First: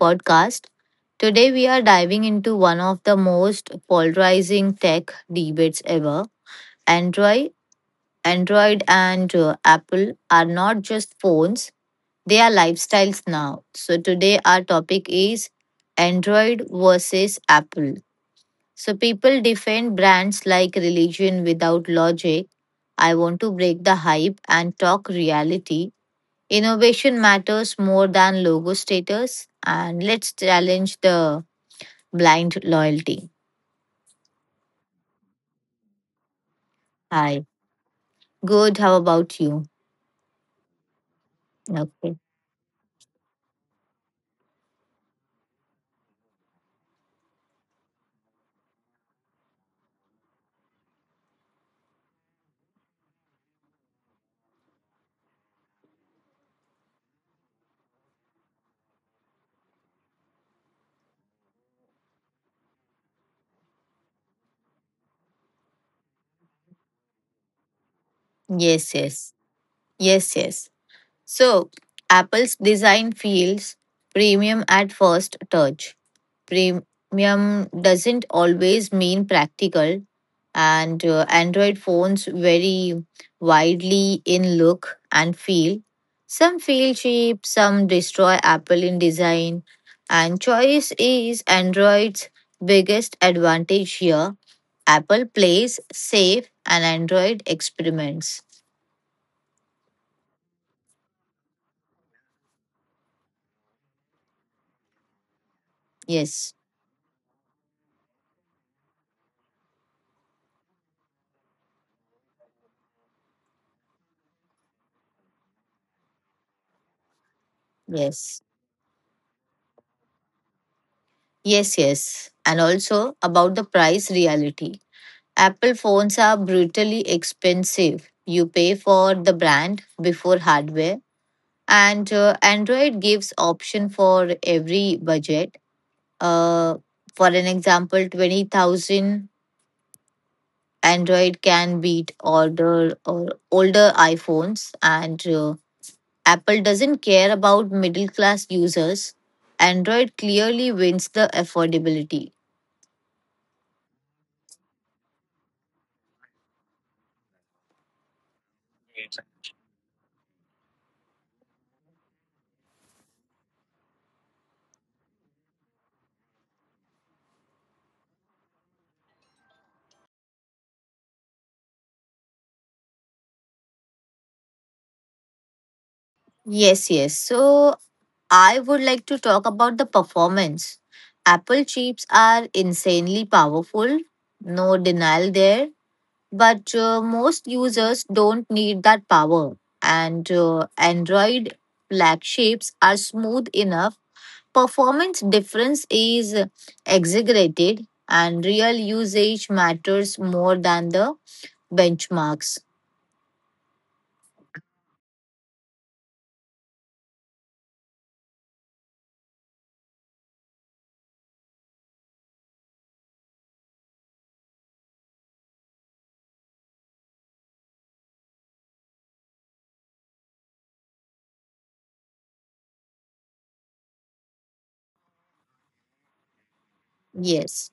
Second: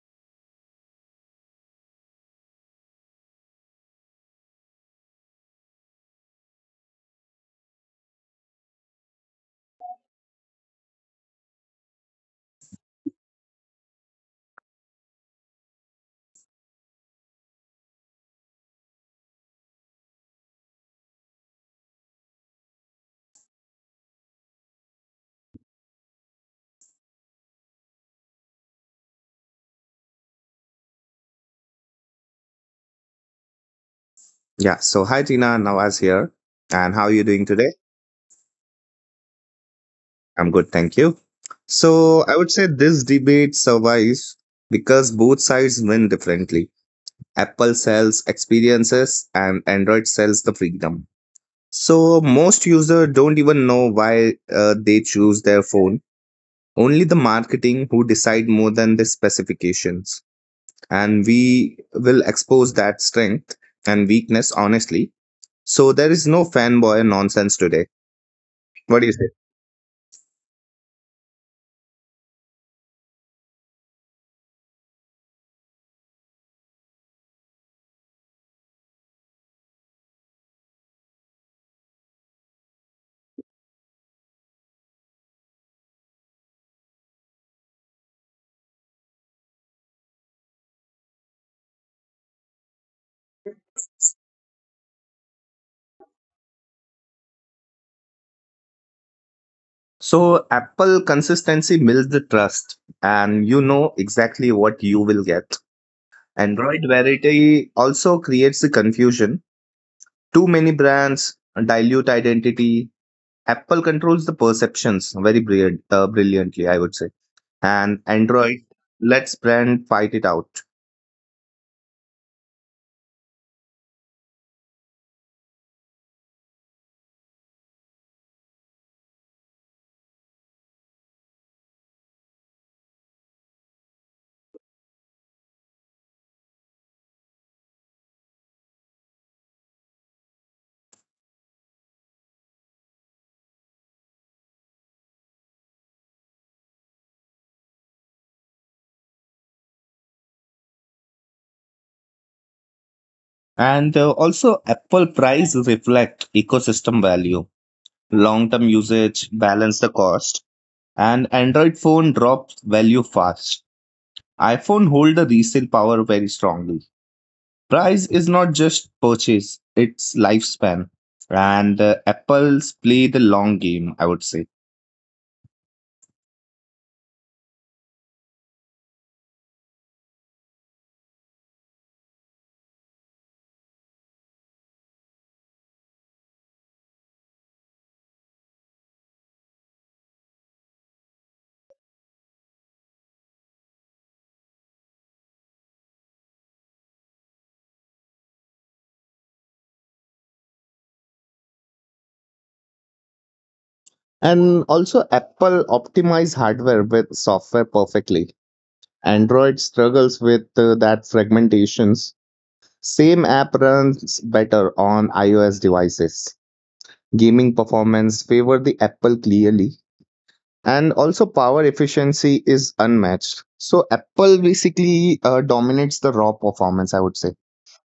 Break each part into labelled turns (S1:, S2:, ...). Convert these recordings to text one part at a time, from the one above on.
S1: podcast. Today, we are diving into one of the most polarizing tech debates ever. Android, Android and Apple are not just phones, they are lifestyles now. So, today, our topic is Android versus Apple. So, people defend brands like religion without logic. I want to break the hype and talk reality. Innovation matters more than logo status, and let's challenge the blind loyalty.
S2: Yeah. So hi Tina, Nawaz here. And how are you
S1: Hi,
S2: doing today?
S1: good. How about you?
S2: I'm good, thank you.
S1: Okay.
S2: So I would say this debate survives because both sides win differently. Apple sells experiences and Android sells the freedom. So most users don't even know why they choose their phone. Only the marketing who decide more than the specifications. And we will expose that strength and weakness honestly. So there is no fanboy nonsense today. What do
S1: Yes,
S2: you say?
S1: yes, yes, yes. So, Apple's design feels premium at first touch. Premium doesn't always mean practical, and Android phones vary widely in look and feel. Some feel cheap, some destroy Apple in design, and choice is Android's biggest advantage here. Apple plays safe and Android experiments.
S2: So Apple consistency builds the trust and you know exactly what you will get.
S1: Yes,
S2: Android variety also creates the confusion. Too many brands dilute identity. Apple controls the perceptions very brilliantly, I would say. And
S1: yes,
S2: Android lets brand fight it out.
S1: yes, yes. And also about the price reality. Apple phones are brutally expensive. You pay for the brand before hardware, and Android gives option for every budget. Uh, for an example, 20,000 Android can beat older iPhones, and Apple doesn't care about middle class users. Android clearly wins the affordability.
S2: And Also, Apple price reflect ecosystem value, long-term usage, balance the cost. And Android phone drops value fast. IPhone hold the resale power very strongly. Price is not just purchase, it's lifespan. And Apple's play the long game, I would say.
S1: Yes, yes. So I would like to talk about the performance. Apple chips are insanely powerful. No denial there. But most users don't need that power. And Android flag shapes are smooth enough. Performance difference is exaggerated, and real usage matters more than the benchmarks.
S2: And also, Apple optimize hardware with software perfectly. Android struggles with that fragmentations. Same app runs better on iOS devices. Gaming performance favor the Apple clearly. And also power efficiency is unmatched, so Apple basically dominates the raw performance, I would say.
S1: Yes.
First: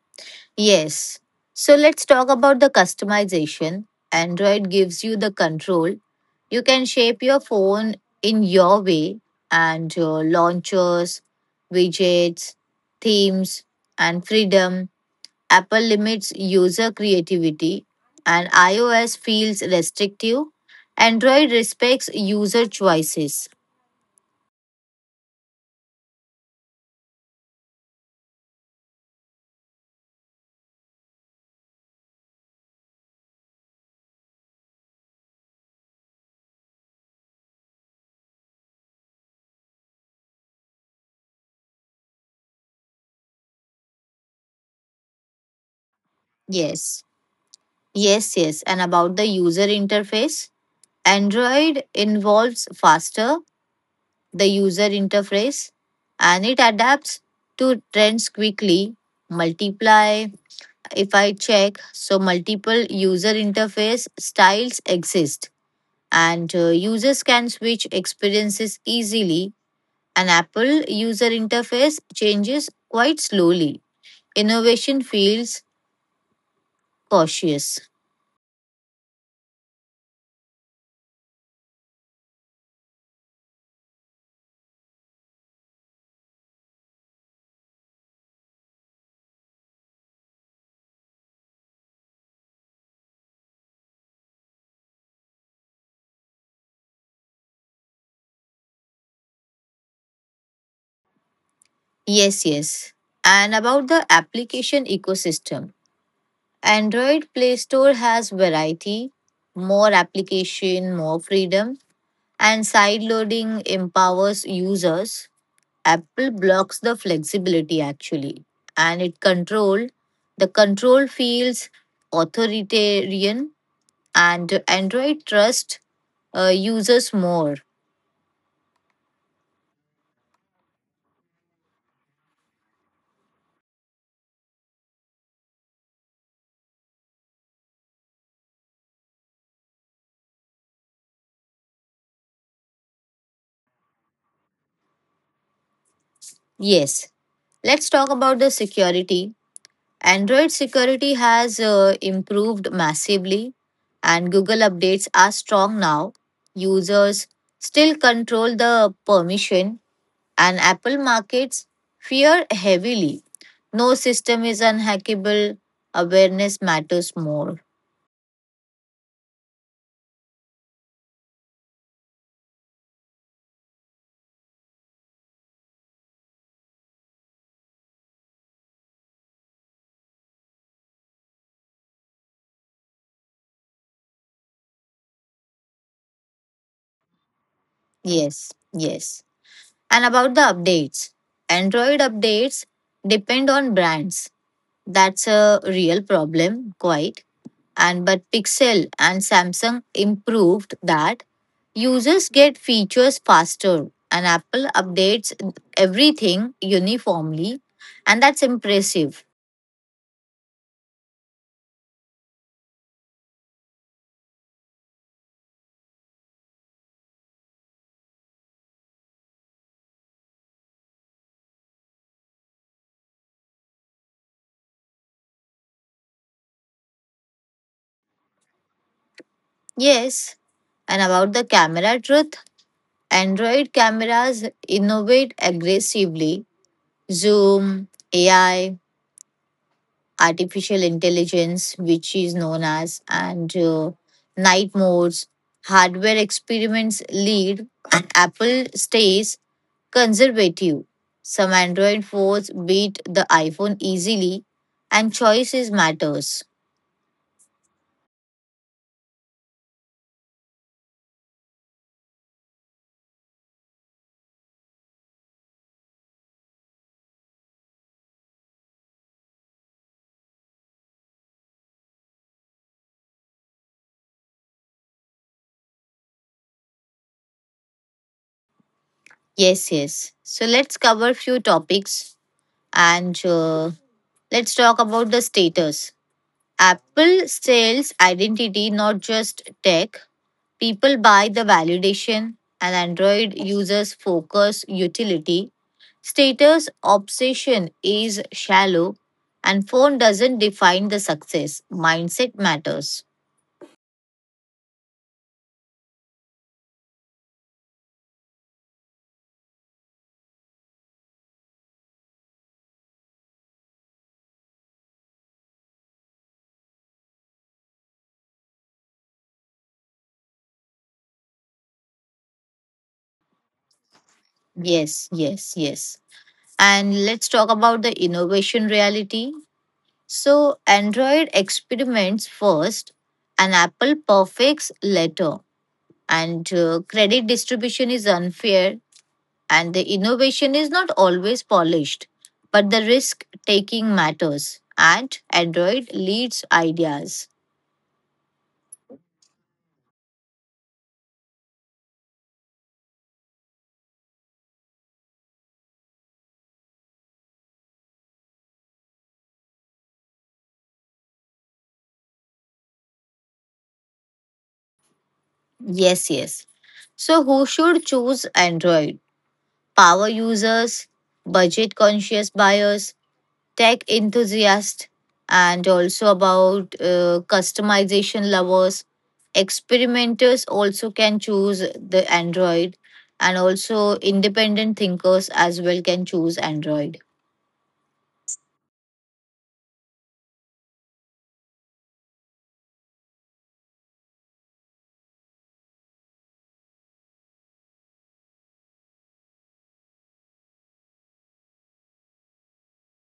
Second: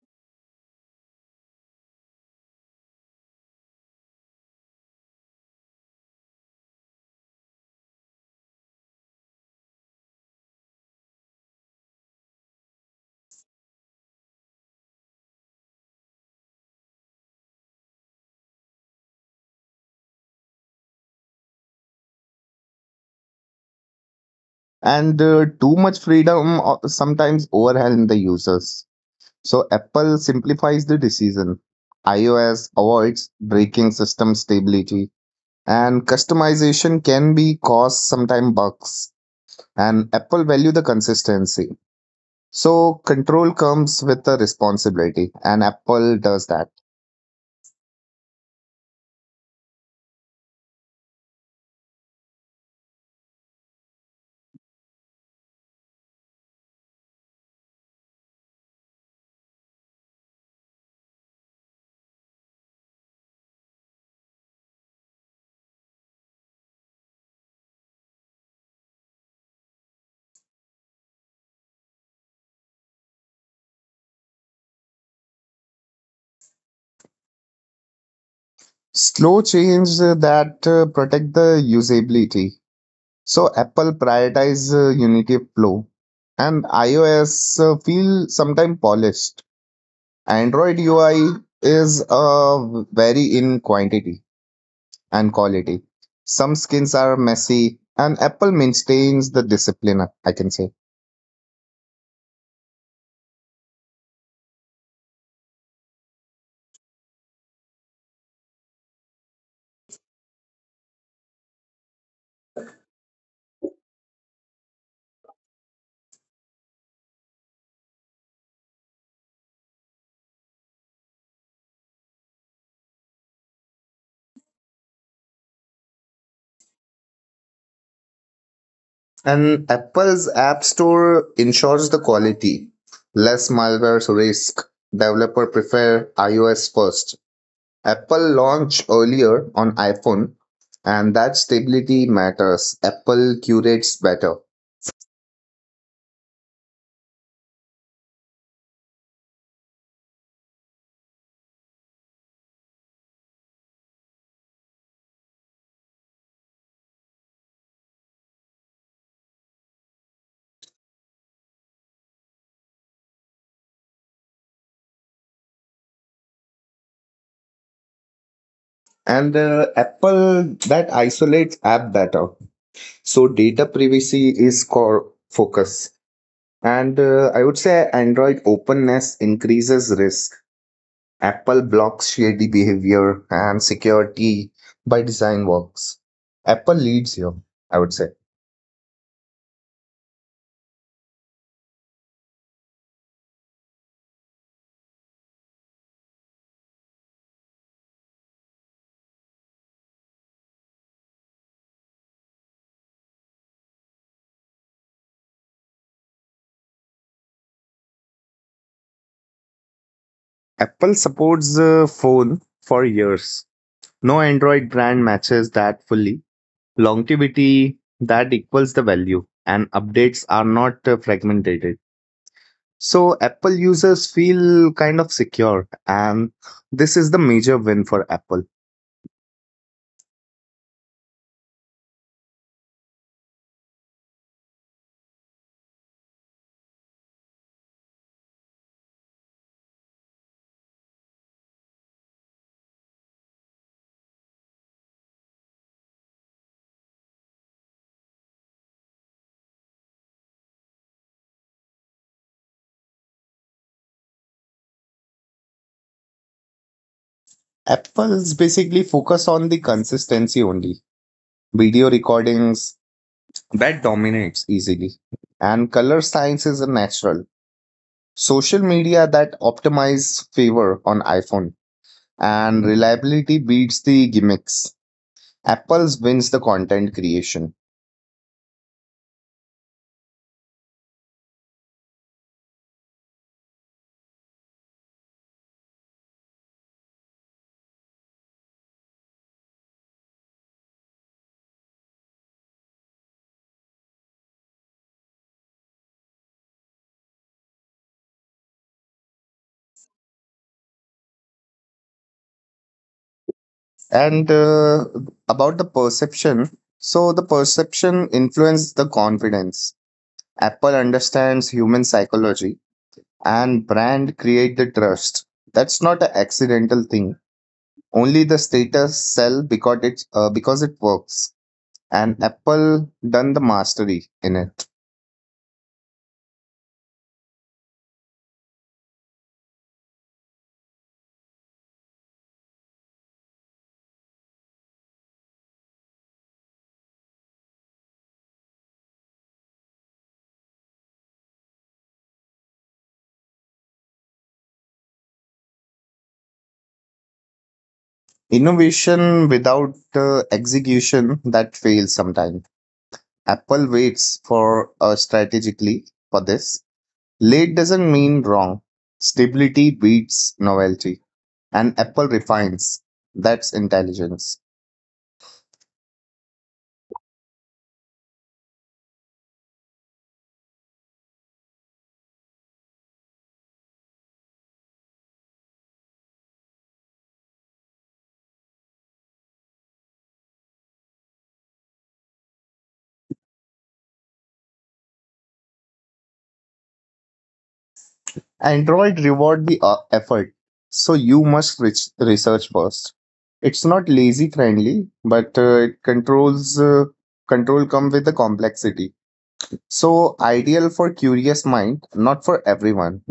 S1: Yes. So let's talk about the customization. Android gives you the control. You can shape your phone in your way, and launchers, widgets, themes, and freedom. Apple limits user creativity and iOS feels restrictive. Android respects user choices.
S2: And too much freedom sometimes overwhelms the users. So Apple simplifies the decision. IOS avoids breaking system stability, and customization can be cause sometime bugs, and Apple value the consistency. So control comes with the responsibility and Apple does that.
S1: Yes. Yes, yes. And about the user interface, Android involves faster the user interface, and it adapts to trends quickly. Multiply, if I check, so multiple user interface styles exist, and users can switch experiences easily. An Apple user interface changes quite slowly. Innovation feels cautious.
S2: Slow change that protect the usability. So Apple prioritize Unity of flow, and iOS feel sometime polished. Android UI is very in quantity and quality. Some skins are messy and Apple maintains the discipline, I can say.
S1: Yes, yes. And about the application ecosystem. Android Play Store has variety, more application, more freedom, and side loading empowers users. Apple blocks the flexibility actually, and it control the control feels authoritarian, and Android trust users more.
S2: And Apple's App Store ensures the quality, less malware risk. Developer prefer iOS first. Apple launched earlier on iPhone, and that stability matters. Apple curates better.
S1: Yes, let's talk about the security. Android security has improved massively, and Google updates are strong now. Users still control the permission, and Apple markets fear heavily. No system is unhackable. Awareness matters more.
S2: And Apple that isolates app better. So data privacy is core focus. And I would say Android openness increases risk. Apple blocks shady behavior and security by design works. Apple leads here, I would say.
S1: Yes, yes. And about the updates, Android updates depend on brands. That's a real problem, quite. And but Pixel and Samsung improved that. Users get features faster, and Apple updates everything uniformly, and that's impressive.
S2: Apple supports the phone for years. No Android brand matches that fully. Longevity that equals the value, and updates are not fragmented. So Apple users feel kind of secure, and this is the major win for Apple.
S1: Yes, and about the camera truth, Android cameras innovate aggressively. Zoom, AI, artificial intelligence, which is known as, and night modes, hardware experiments lead, and Apple stays conservative. Some Android phones beat the iPhone easily and choices matters.
S2: Apple's basically focus on the consistency only. Video recordings that dominates easily, and color science is a natural. Social media that optimize favor on iPhone and reliability beats the gimmicks. Apple's wins the content creation.
S1: Yes, yes. So let's cover few topics, and let's talk about the status. Apple sells identity not just tech. People buy the validation, and Android users focus utility. Status obsession is shallow, and phone doesn't define the success. Mindset matters.
S2: And About the perception, so the perception influences the confidence. Apple understands human psychology and brand create the trust. That's not an accidental thing. Only the status sell because it works. And Apple done the mastery in it.
S1: Yes, yes, yes. And let's talk about the innovation reality. So, Android experiments first, and Apple perfects later. And credit distribution is unfair, and the innovation is not always polished, but the risk taking matters. And Android leads ideas.
S2: Innovation without execution that fails sometimes. Apple waits for strategically for this. Late doesn't mean wrong. Stability beats novelty, and Apple refines. That's intelligence.
S1: Yes, yes. So, who should choose Android? Power users, budget conscious buyers, tech enthusiasts, and also about customization lovers. Experimenters also can choose the Android, and also independent thinkers as well can choose Android.
S2: Android reward the effort, so you must reach research first. It's not lazy friendly, but it control come with the complexity. So ideal for curious mind, not for everyone.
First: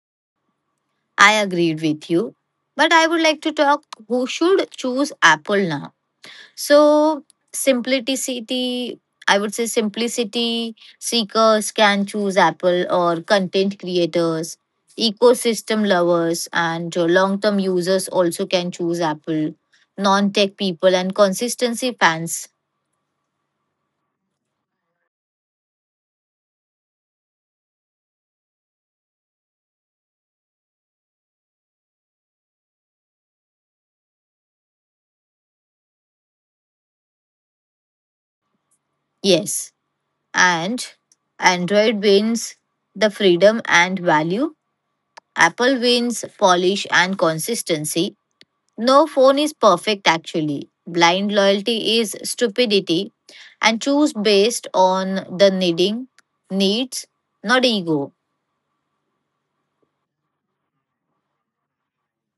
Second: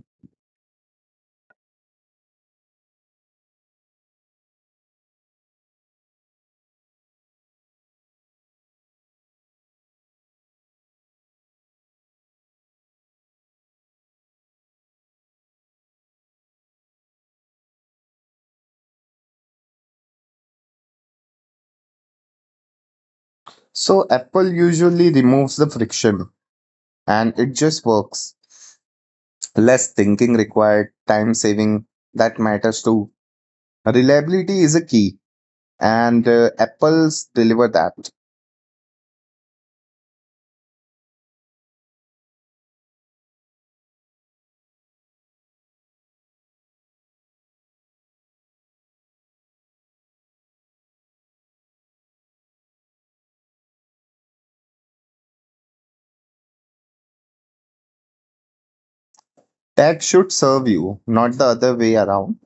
S1: I agreed with you, but I would like to talk who should choose Apple now. So simplicity, I would say simplicity seekers can choose Apple or content creators, ecosystem lovers and long-term users also can choose Apple, non-tech people and consistency fans.
S2: So Apple usually removes the friction, and it just works. Less thinking required, time saving that matters too. Reliability is a key, and Apple's deliver that.
S1: Yes. And Android wins the freedom and value. Apple wins polish and consistency. No phone is perfect, actually. Blind loyalty is stupidity, and choose based on the needs, not ego.
S2: That should serve you, not the other way around.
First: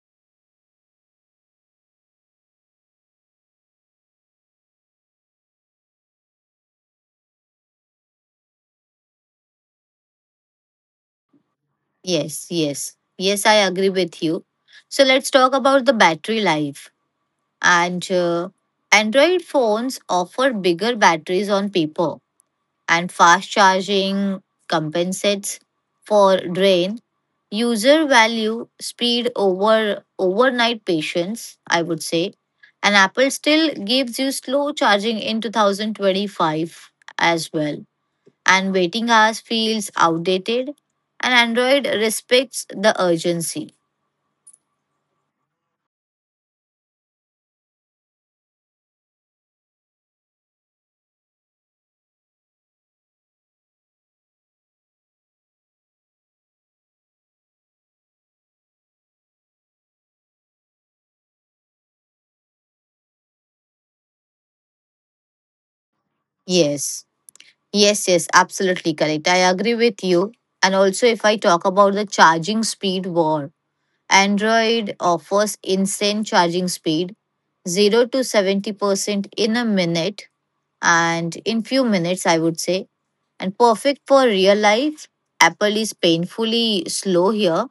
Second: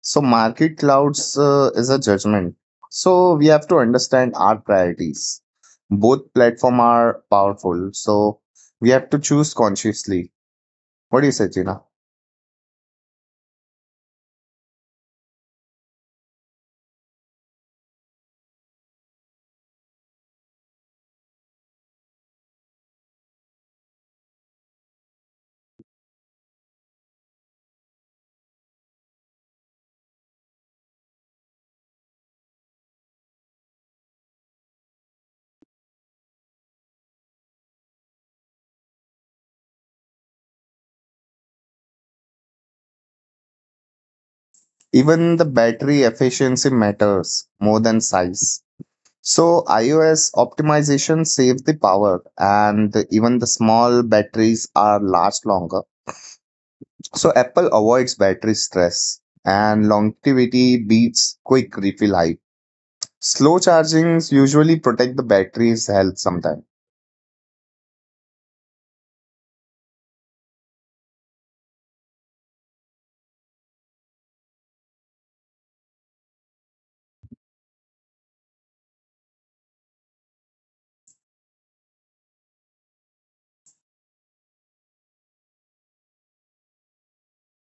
S2: So market clouds is a judgment. So we have to understand our priorities. Both platform are powerful, so we have to choose consciously. What do you say, Gina?
S1: Yes, yes, yes, I agree with you. So let's talk about the battery life. And Android phones offer bigger batteries on paper, and fast charging compensates for drain. User value speed over overnight patience, I would say. And Apple still gives you slow charging in 2025 as well. And waiting hours feels outdated. And Android respects the urgency.
S2: Even the battery efficiency matters more than size. So iOS optimization saves the power, and even the small batteries are last longer. So Apple avoids battery stress and longevity beats quick refill hype. Slow chargings usually protect the battery's health sometimes.
S1: Yes, yes, yes, absolutely correct. I agree with you. And also, if I talk about the charging speed war, Android offers instant charging speed, 0 to 70% in a minute and in few minutes, I would say. And perfect for real life, Apple is painfully slow here,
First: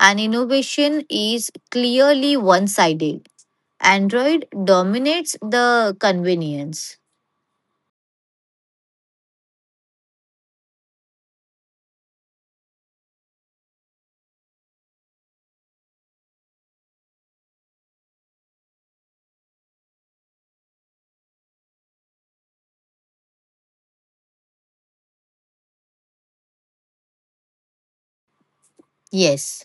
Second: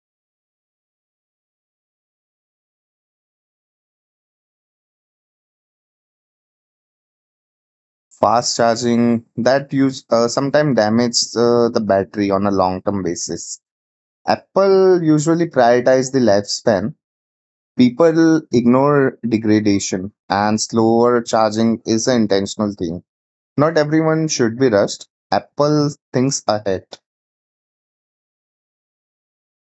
S1: and innovation is clearly one-sided. Android dominates the convenience.
S2: Fast charging that use sometimes damage the battery on a long term basis. Apple usually prioritize the lifespan. People ignore degradation and slower charging is an intentional thing. Not everyone should be rushed. Apple thinks ahead.
S1: Yes.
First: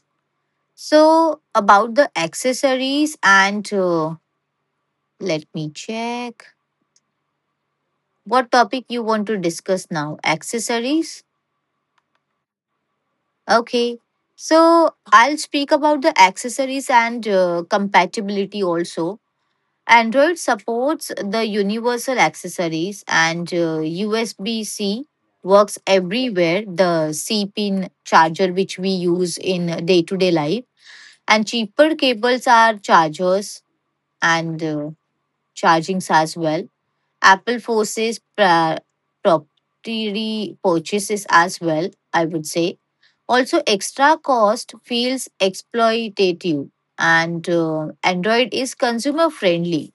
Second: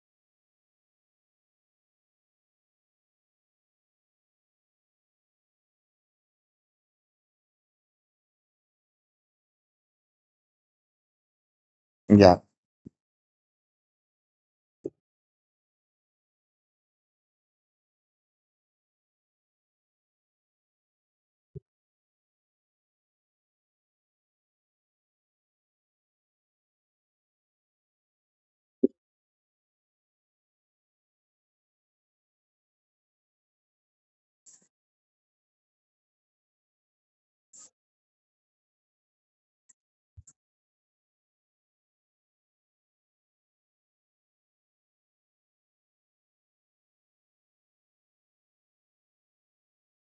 S1: So about the accessories, and let me check what topic you want to discuss now, accessories.
S2: Yeah.
S1: Okay, so I'll speak about the accessories and compatibility also. Android supports the universal accessories, and USB C works everywhere, the C pin charger which we use in day to day life, and cheaper cables are chargers and chargings as well. Apple forces proprietary purchases as well, I would say. Also, extra cost feels exploitative, and Android is consumer friendly.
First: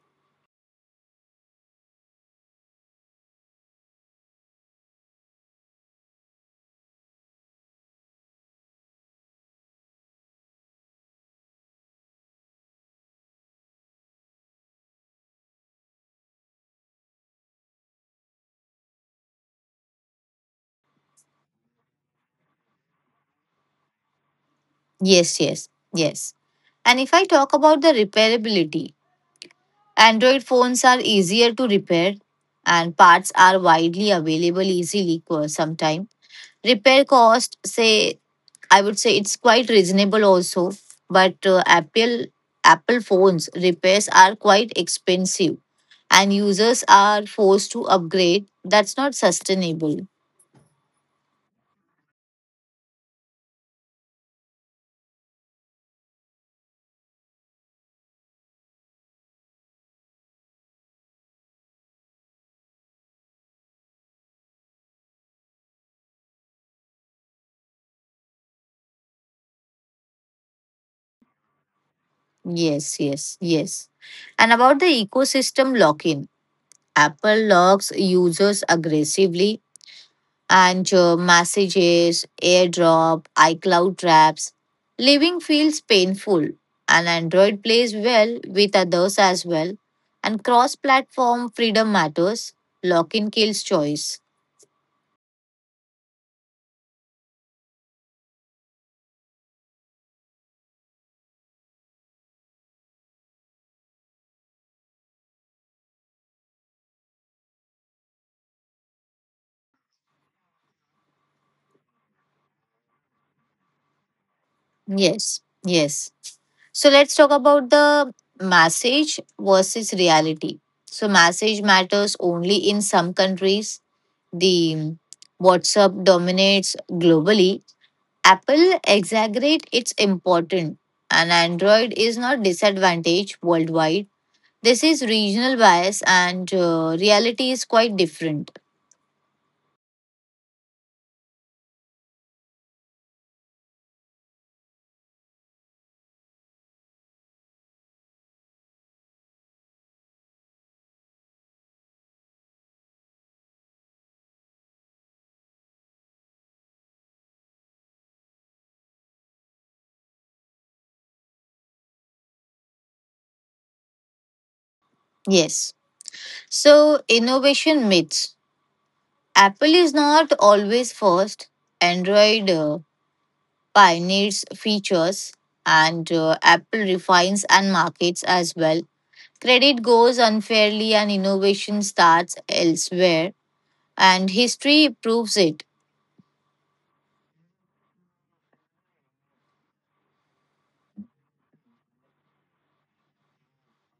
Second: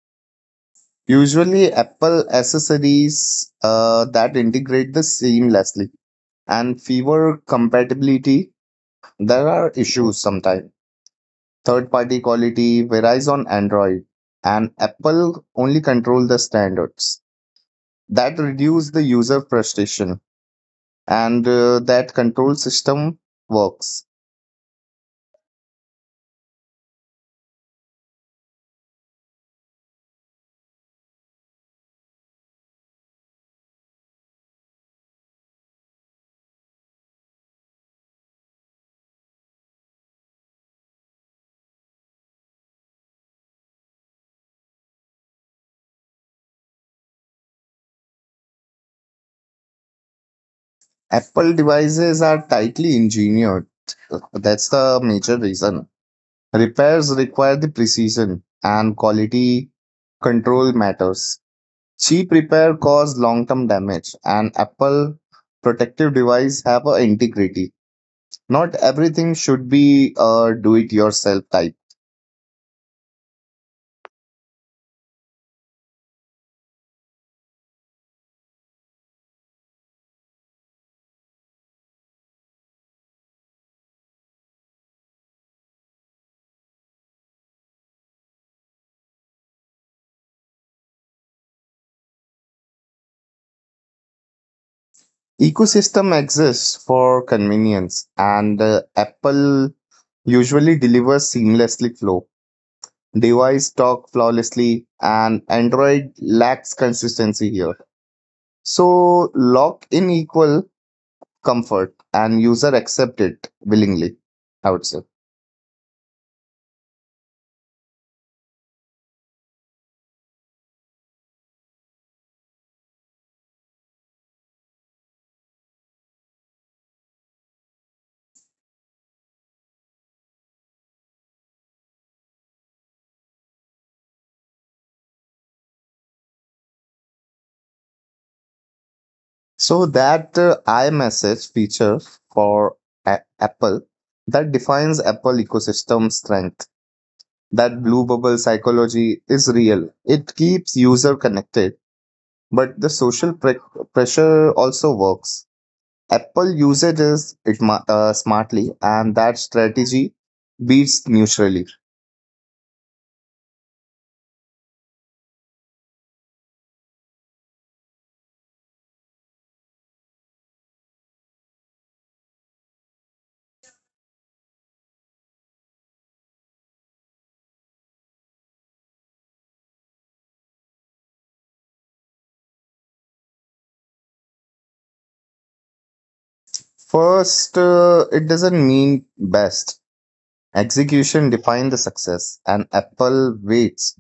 S2: Usually, Apple accessories that integrate this seamlessly and fewer compatibility. There are issues sometimes. Third party quality varies on Android, and Apple only control the standards. That reduce the user frustration, and that control system works.
S1: Yes, yes, yes. And if I talk about the repairability, Android phones are easier to repair, and parts are widely available easily for some time. Repair cost, say, I would say it's quite reasonable also, but Apple phones repairs are quite expensive, and users are forced to upgrade. That's not sustainable.
S2: Apple devices are tightly engineered. That's the major reason. Repairs require the precision and quality control matters. Cheap repair cause long-term damage and Apple protective device have a integrity. Not everything should be a do-it-yourself type.
S1: Yes, yes, yes. And about the ecosystem lock in, Apple locks users aggressively, and messages, airdrop, iCloud traps. Living feels painful, and Android plays well with others as well. And cross platform freedom matters. Lock in kills choice.
S2: Ecosystem exists for convenience and Apple usually delivers seamlessly flow. Device talk flawlessly and Android lacks consistency here. So lock in equal comfort and user accept it willingly, I would say.
S1: Yes, yes. So let's talk about the message versus reality. So, message matters only in some countries. The WhatsApp dominates globally, Apple exaggerate its importance, and Android is not disadvantaged worldwide. This is regional bias, and reality is quite different.
S2: So that imessage feature for apple that defines apple ecosystem strength. That blue bubble psychology is real, it keeps user connected, but the pressure also works. Apple usage is smartly and that strategy beats neutrally.
S1: Yes. So, innovation myths. Apple is not always first. Android pioneers features, and Apple refines and markets as well. Credit goes unfairly, and innovation starts elsewhere, and history proves it.
S2: First it doesn't mean best. Execution defined the success, and Apple waits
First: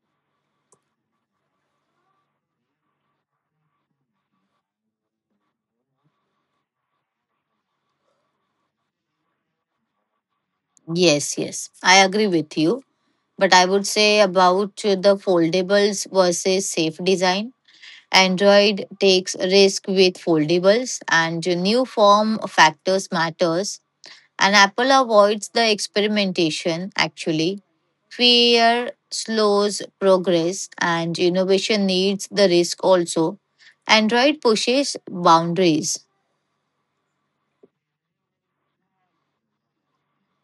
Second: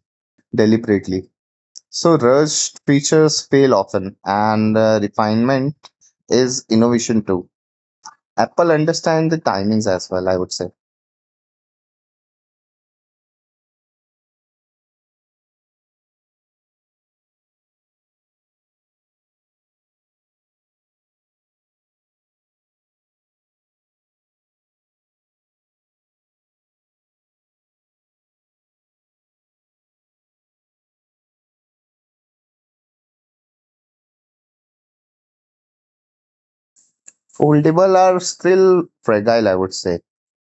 S2: deliberately. So, rushed features fail often, and refinement is innovation too. Apple understand the timings as well, I would say.
S1: Yes, yes, I agree with you. But I would say about the foldables versus safe design. Android takes risk with foldables, and new form factors matters. And Apple avoids the experimentation. Actually, fear slows progress, and innovation needs the risk also. Android pushes boundaries.
S2: Foldable are still fragile, I would say.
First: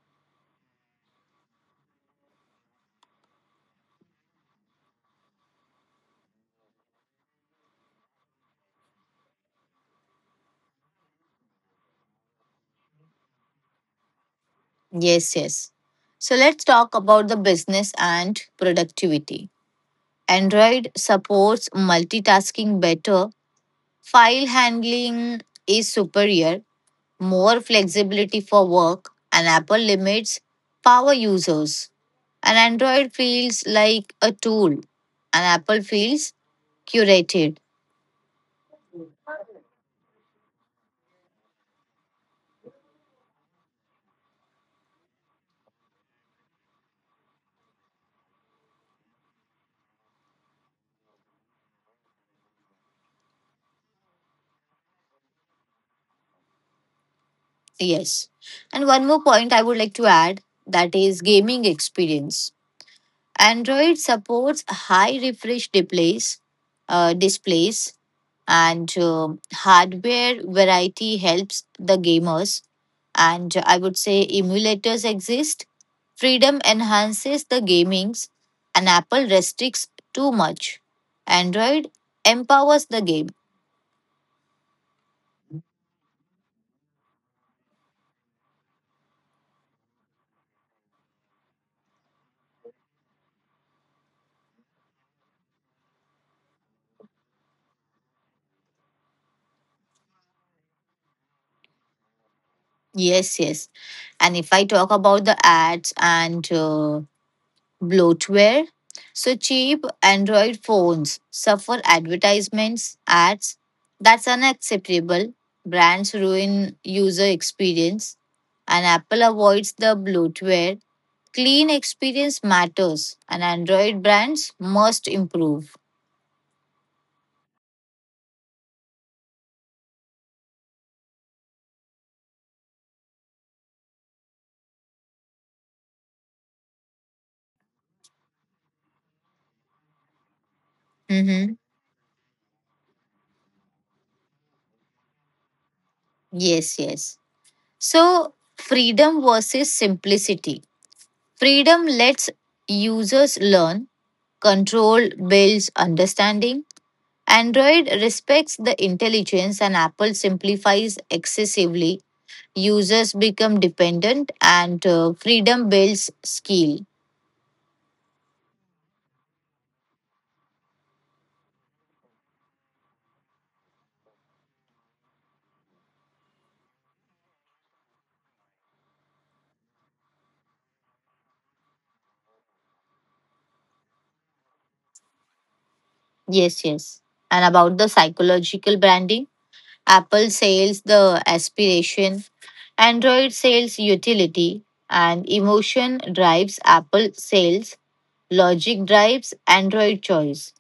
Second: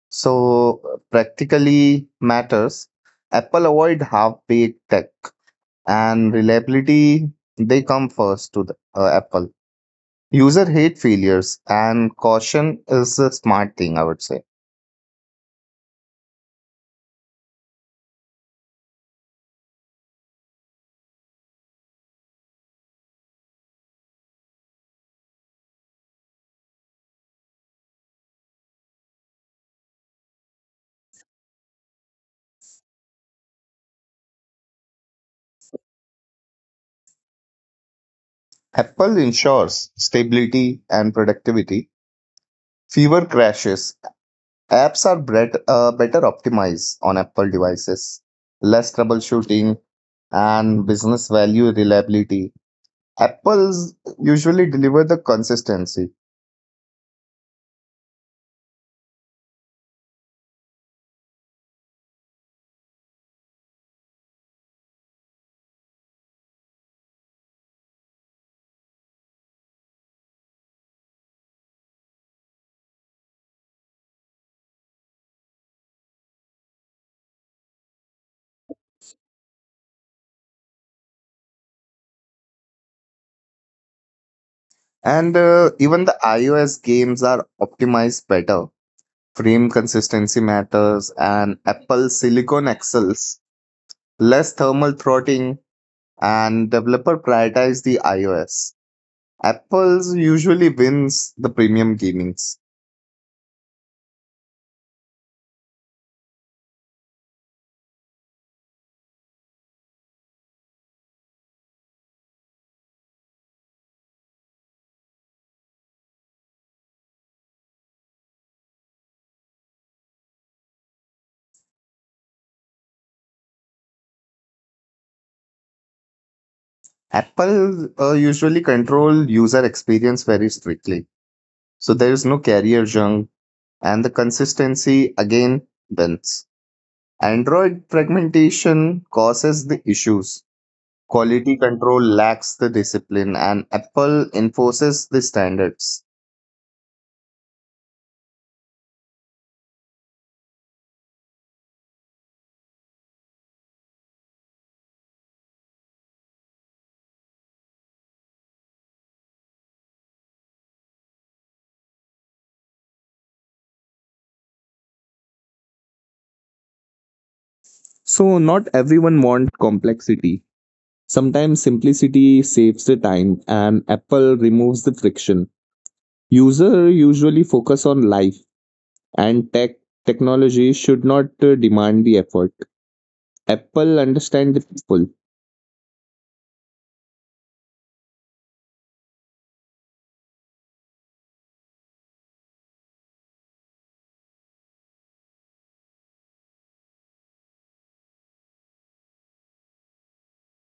S2: So, practically matters. Apple avoid half-baked tech and reliability, they come first to the Apple. User hate failures and caution is a smart thing, I would say.
S1: Yes, yes. So let's talk about the business and productivity. Android supports multitasking better, file handling is superior, more flexibility for work, and Apple limits power users. And Android feels like a tool, and Apple feels curated.
S2: Apple ensures stability and productivity, fewer crashes. Apps are better optimized on Apple devices, less troubleshooting, and business value reliability. Apple's usually deliver the consistency,
S1: Yes. And one more point I would like to add, that is gaming experience. Android supports high refresh displays and hardware variety helps the gamers, and I would say emulators exist. Freedom enhances the gamings, and Apple restricts too much. Android empowers the game.
S2: and even the iOS games are optimized better. Frame consistency matters, and Apple Silicon excels, less thermal throttling, and developer prioritize the iOS. Apple's usually wins the premium gamings.
S1: Yes, yes. And if I talk about the ads and bloatware. So cheap Android phones suffer advertisements, ads. That's unacceptable. Brands ruin user experience, and Apple avoids the bloatware. Clean experience matters, and Android brands must improve.
S2: Apple usually control user experience very strictly. So there is no carrier junk and the consistency again wins. Android fragmentation causes the issues.
S1: Mm-hmm.
S2: Quality control lacks the discipline and Apple enforces the standards.
S1: Yes, yes. So, freedom versus simplicity. Freedom lets users learn, control builds understanding, Android respects the intelligence, and Apple simplifies excessively. Users become dependent, and freedom builds skill.
S2: So, not everyone wants complexity. Sometimes simplicity saves the time and Apple removes the friction. User usually focus on life and technology should not demand the effort. Apple understand the people.
S1: Yes, yes. And about the psychological branding, Apple sells the aspiration, Android sells utility, and emotion drives Apple sales, logic drives Android choice.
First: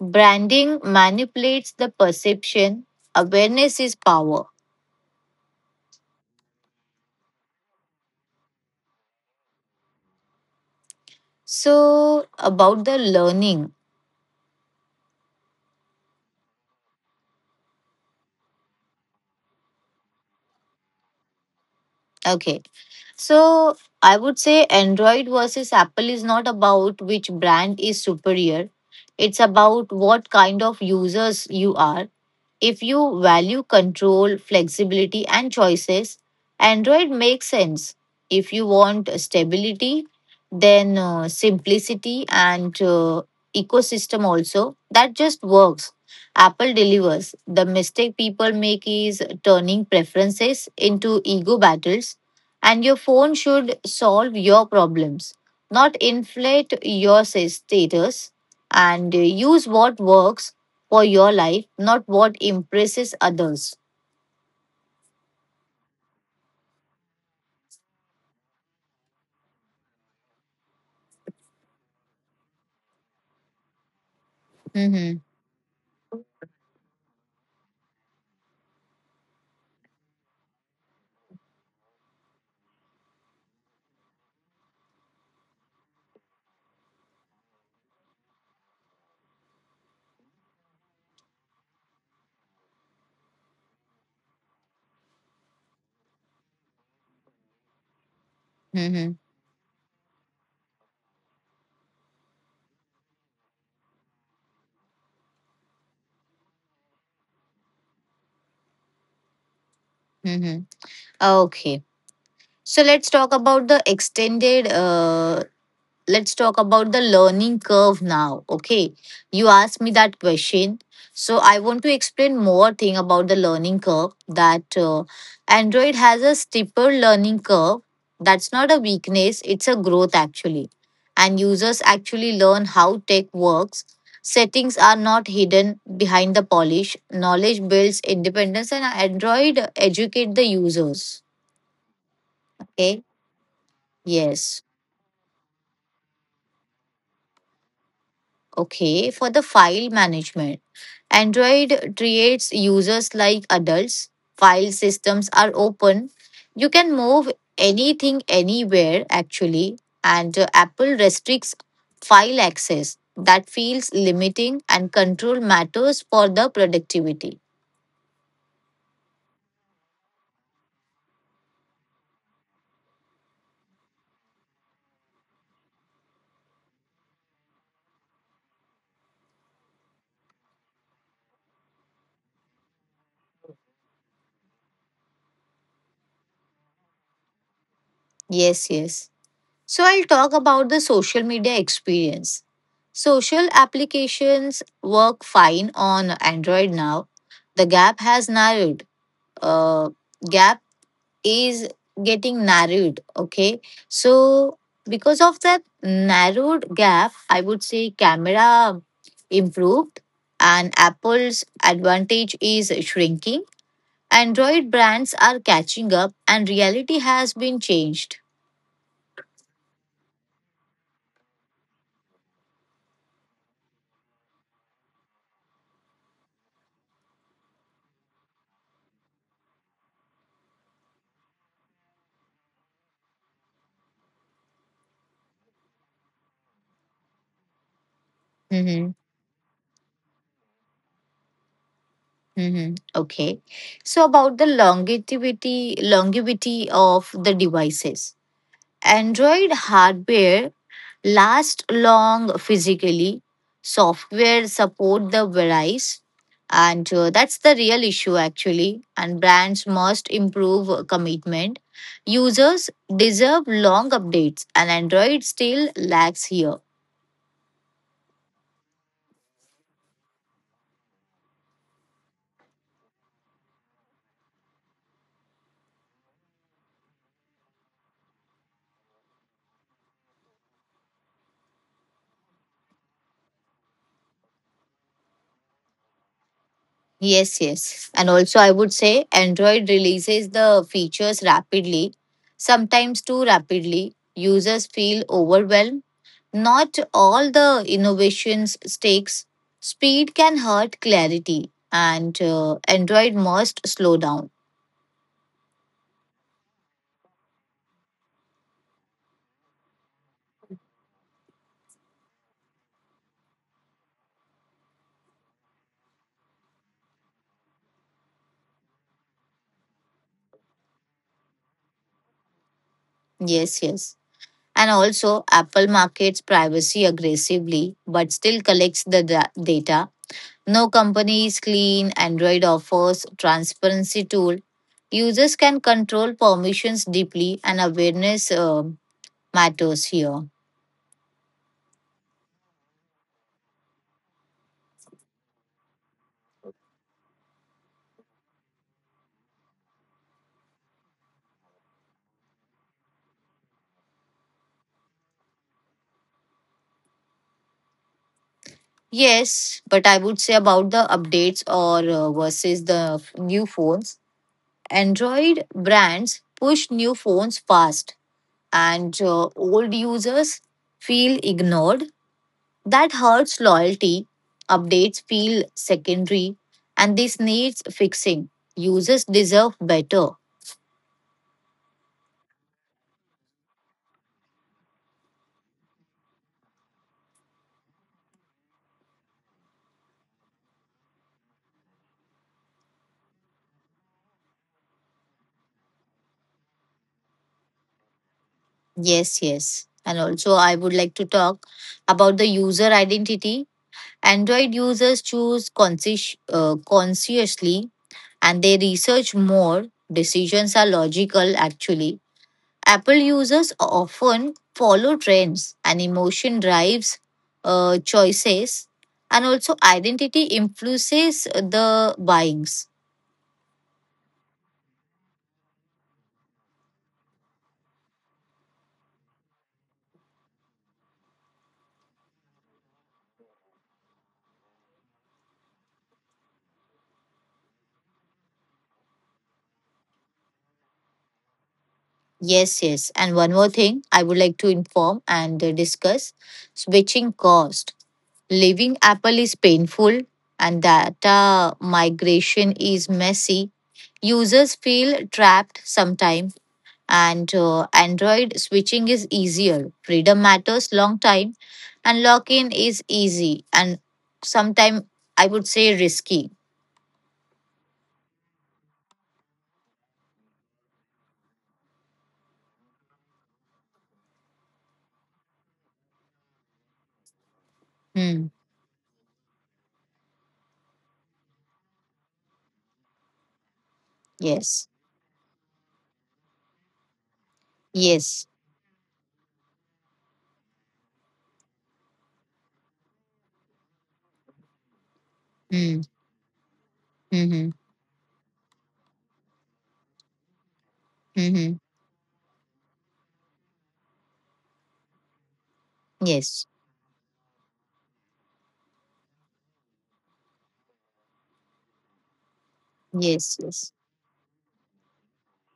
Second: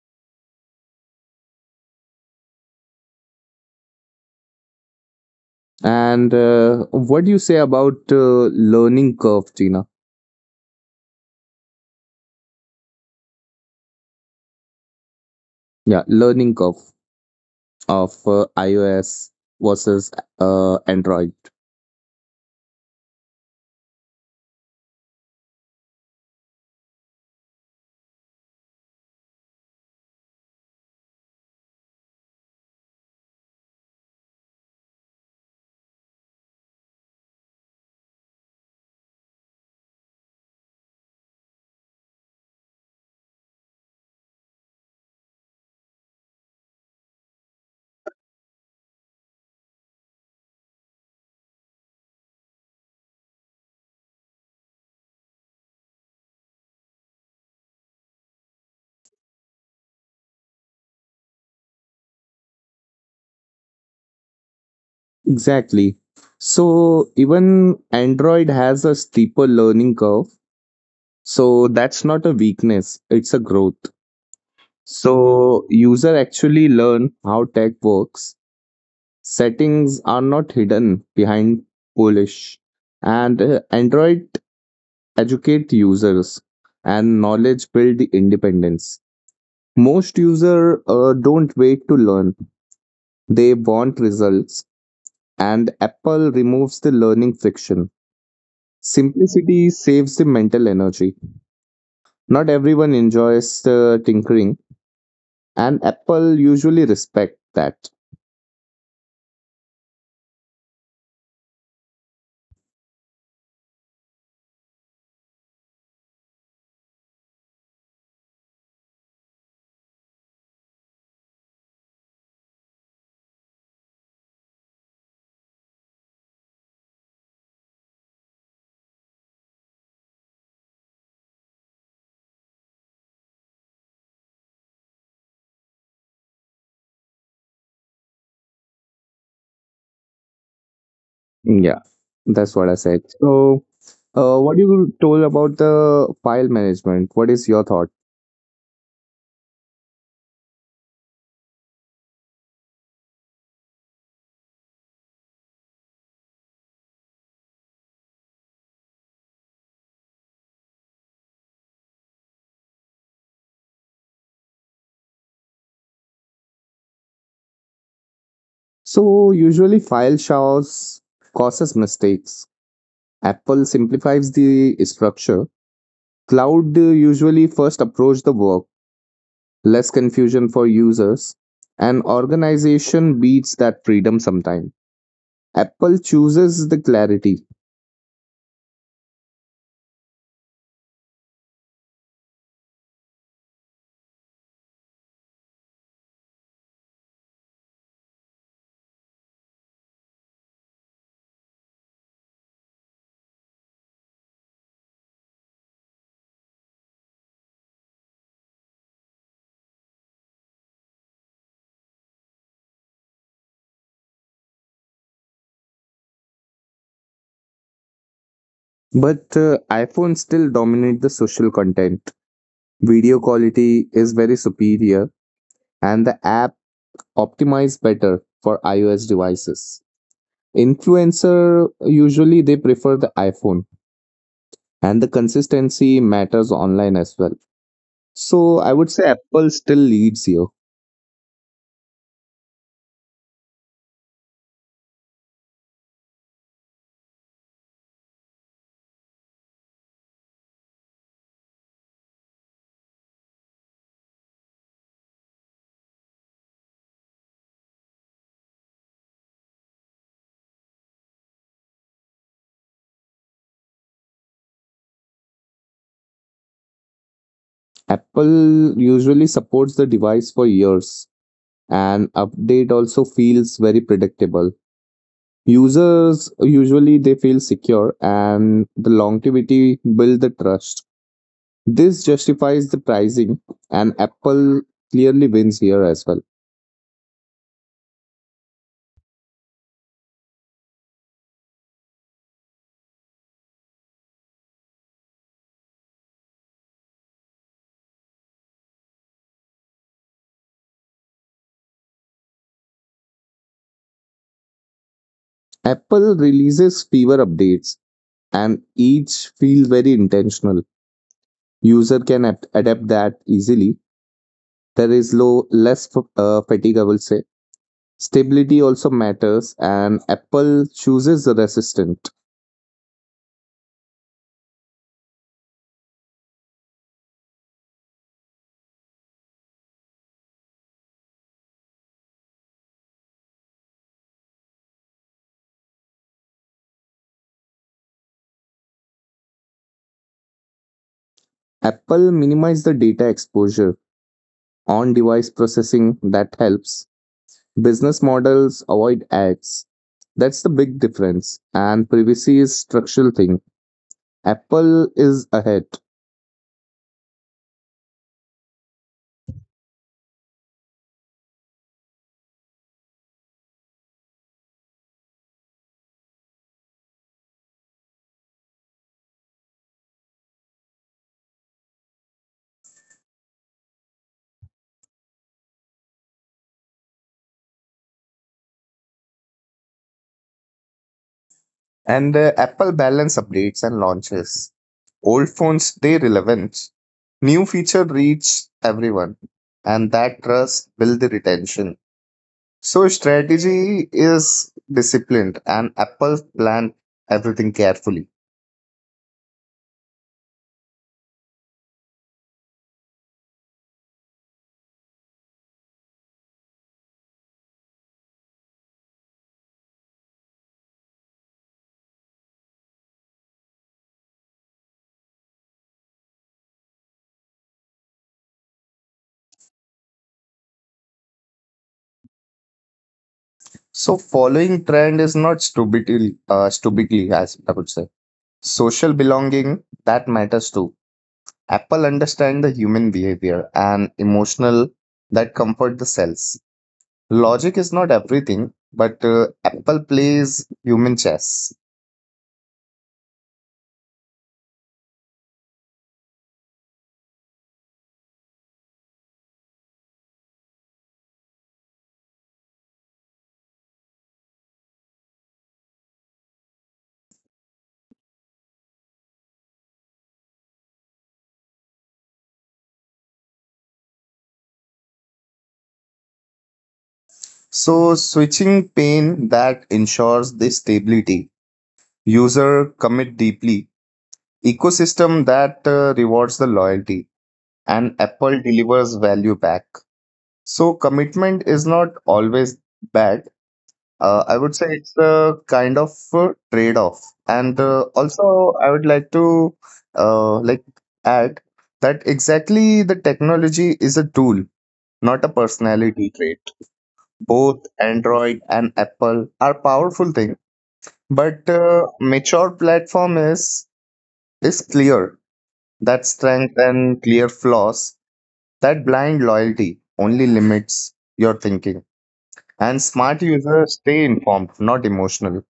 S1: Branding manipulates the perception, awareness is power.
S2: And What do you say about learning curve, Gina?
S1: So, about the learning.
S2: Yeah, learning curve of iOS versus Android.
S1: Okay. So, I would say Android versus Apple is not about which brand is superior. It's about what kind of users you are. If you value control, flexibility, and choices, Android makes sense. If you want stability, then simplicity and ecosystem also, that just works. Apple delivers. The mistake people make is turning preferences into ego battles, and your phone should solve your problems, not inflate your status, and use what works for your life, not what impresses others.
S2: Exactly. So even Android has a steeper learning curve. So that's not a weakness; it's a growth.
S1: Mm-hmm.
S2: So user actually learn how tech works. Settings are not hidden behind polish, and Android educate users and knowledge build independence. Most users don't wait to learn; they want results, and Apple removes the learning friction.
S1: Mm-hmm.
S2: Simplicity saves the mental energy. Not everyone enjoys the tinkering, and Apple usually respect that.
S1: Mm-hmm. Okay. So let's talk about the learning curve now, okay. You asked me that question, so I want to explain more thing about the learning curve. That Android has a steeper learning curve. That's not a weakness, it's a growth actually. And users actually learn how tech works. Settings are not hidden behind the polish. Knowledge builds independence, and Android educate the users.
S2: Yeah, that's what I
S1: Okay.
S2: said. So,
S1: Yes.
S2: what you told about the file management, what is your thought?
S1: Okay, for the file management, Android treats users like adults. File systems are open. You can move anything anywhere, actually. And Apple restricts file access. That feels limiting, and control matters for the productivity.
S2: So, usually file showers causes mistakes. Apple simplifies the structure. Cloud usually first approach the work, less confusion for users, and organization beats that freedom sometime. Apple chooses the clarity,
S1: Yes, yes. So, I'll talk about the social media experience. Social applications work fine on Android now. The gap has narrowed. Uh, gap is getting narrowed, okay. So because of that narrowed gap, I would say camera improved, and Apple's advantage is shrinking. Android brands are catching up, and reality has been changed.
S2: but iPhone still dominate the social content. Video quality is very superior and the app optimized better for iOS devices. Influencer usually they prefer the iPhone and the consistency matters online as well. So I
S1: Hmm.
S2: would say Apple still leads here.
S1: Hmm. Okay. So about the longevity of the devices. Android hardware last long physically. Software support the price, and that's the real issue actually. And brands must improve commitment. Users deserve long updates, and Android still lacks here.
S2: Apple usually supports the device for years and update also feels very predictable. Users usually they feel secure and the longevity build the trust. This justifies the pricing and Apple clearly wins here as well.
S1: Yes, yes. And also, I would say Android releases the features rapidly, sometimes too rapidly. Users feel overwhelmed. Not all the innovations stakes. Speed can hurt clarity, and Android must slow down.
S2: Apple releases fewer updates and each feels very intentional. User can adapt that easily. There is less fatigue, I will say. Stability also matters and Apple chooses the resistant.
S1: Yes, yes. And also, Apple markets privacy aggressively, but still collects the data. No company is clean. Android offers transparency tool. Users can control permissions deeply, and awareness matters here.
S2: Apple minimize the data exposure on device processing that helps. Business models avoid ads. That's the big difference. And privacy is structural thing. Apple is ahead.
S1: Yes, but I would say about the updates or versus the new phones. Android brands push new phones fast, and old users feel ignored. That hurts loyalty. Updates feel secondary, and this needs fixing. Users deserve better.
S2: And Apple balance updates and launches. Old phones stay relevant. New feature reach everyone. And that trust build the retention. So strategy is disciplined and Apple plan everything carefully.
S1: Yes, yes. And also, I would like to talk about the user identity. Android users choose consciously, and they research more. Decisions are logical actually. Apple users often follow trends, and emotion drives choices, and also identity influences the buyings.
S2: So following trend is not stupidly, as I would say. Social belonging that matters too. Apple understand the human behavior and emotional that comfort the cells. Logic is not everything, but Apple plays human chess.
S1: Yes, yes. And one more thing I would like to inform and discuss switching cost. Leaving Apple is painful, and data migration is messy. Users feel trapped sometimes, and Android switching is easier. Freedom matters long time, and lock in is easy and sometimes, I would say, risky.
S2: So switching pane that ensures the stability, user commit deeply, ecosystem that rewards the loyalty, and
S1: Hmm.
S2: Apple delivers value back. So commitment is not always bad. I would
S1: Yes.
S2: say it's a kind of trade-off. And
S1: Yes.
S2: Also, I would like to uh, like add that exactly the technology is a tool, not a
S1: Hmm.
S2: personality trait.
S1: Hmm.
S2: Both Android and Apple are powerful things, but
S1: Hmm.
S2: mature platform is clear that
S1: Yes.
S2: strength and clear flaws. That blind loyalty only limits your thinking, and smart
S1: Yes. Yes.
S2: users stay informed, not emotional.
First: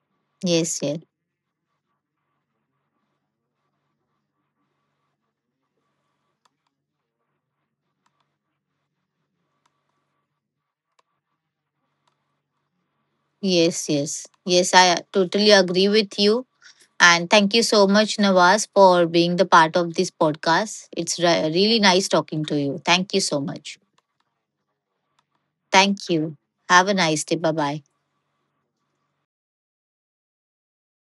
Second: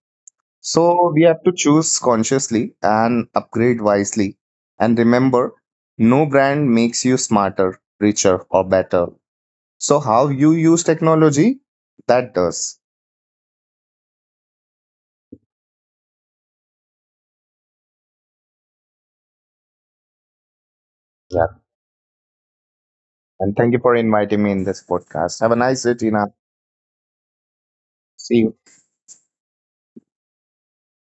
S1: Yes. Yes.
S2: So we have to choose consciously and upgrade wisely. And remember, no brand makes you smarter, richer, or better. So how you use technology, that does.
S1: Yes. Yes. Yes. I totally agree with you. And thank you so much, Nawaz, for being the part of this podcast. It's
S2: Yeah.
S1: really nice talking to you. Thank you so
S2: And thank you
S1: much.
S2: for inviting me in this podcast. Have a nice day,
S1: Thank
S2: Tina.
S1: you. Have a nice day. Bye bye.
S2: See you.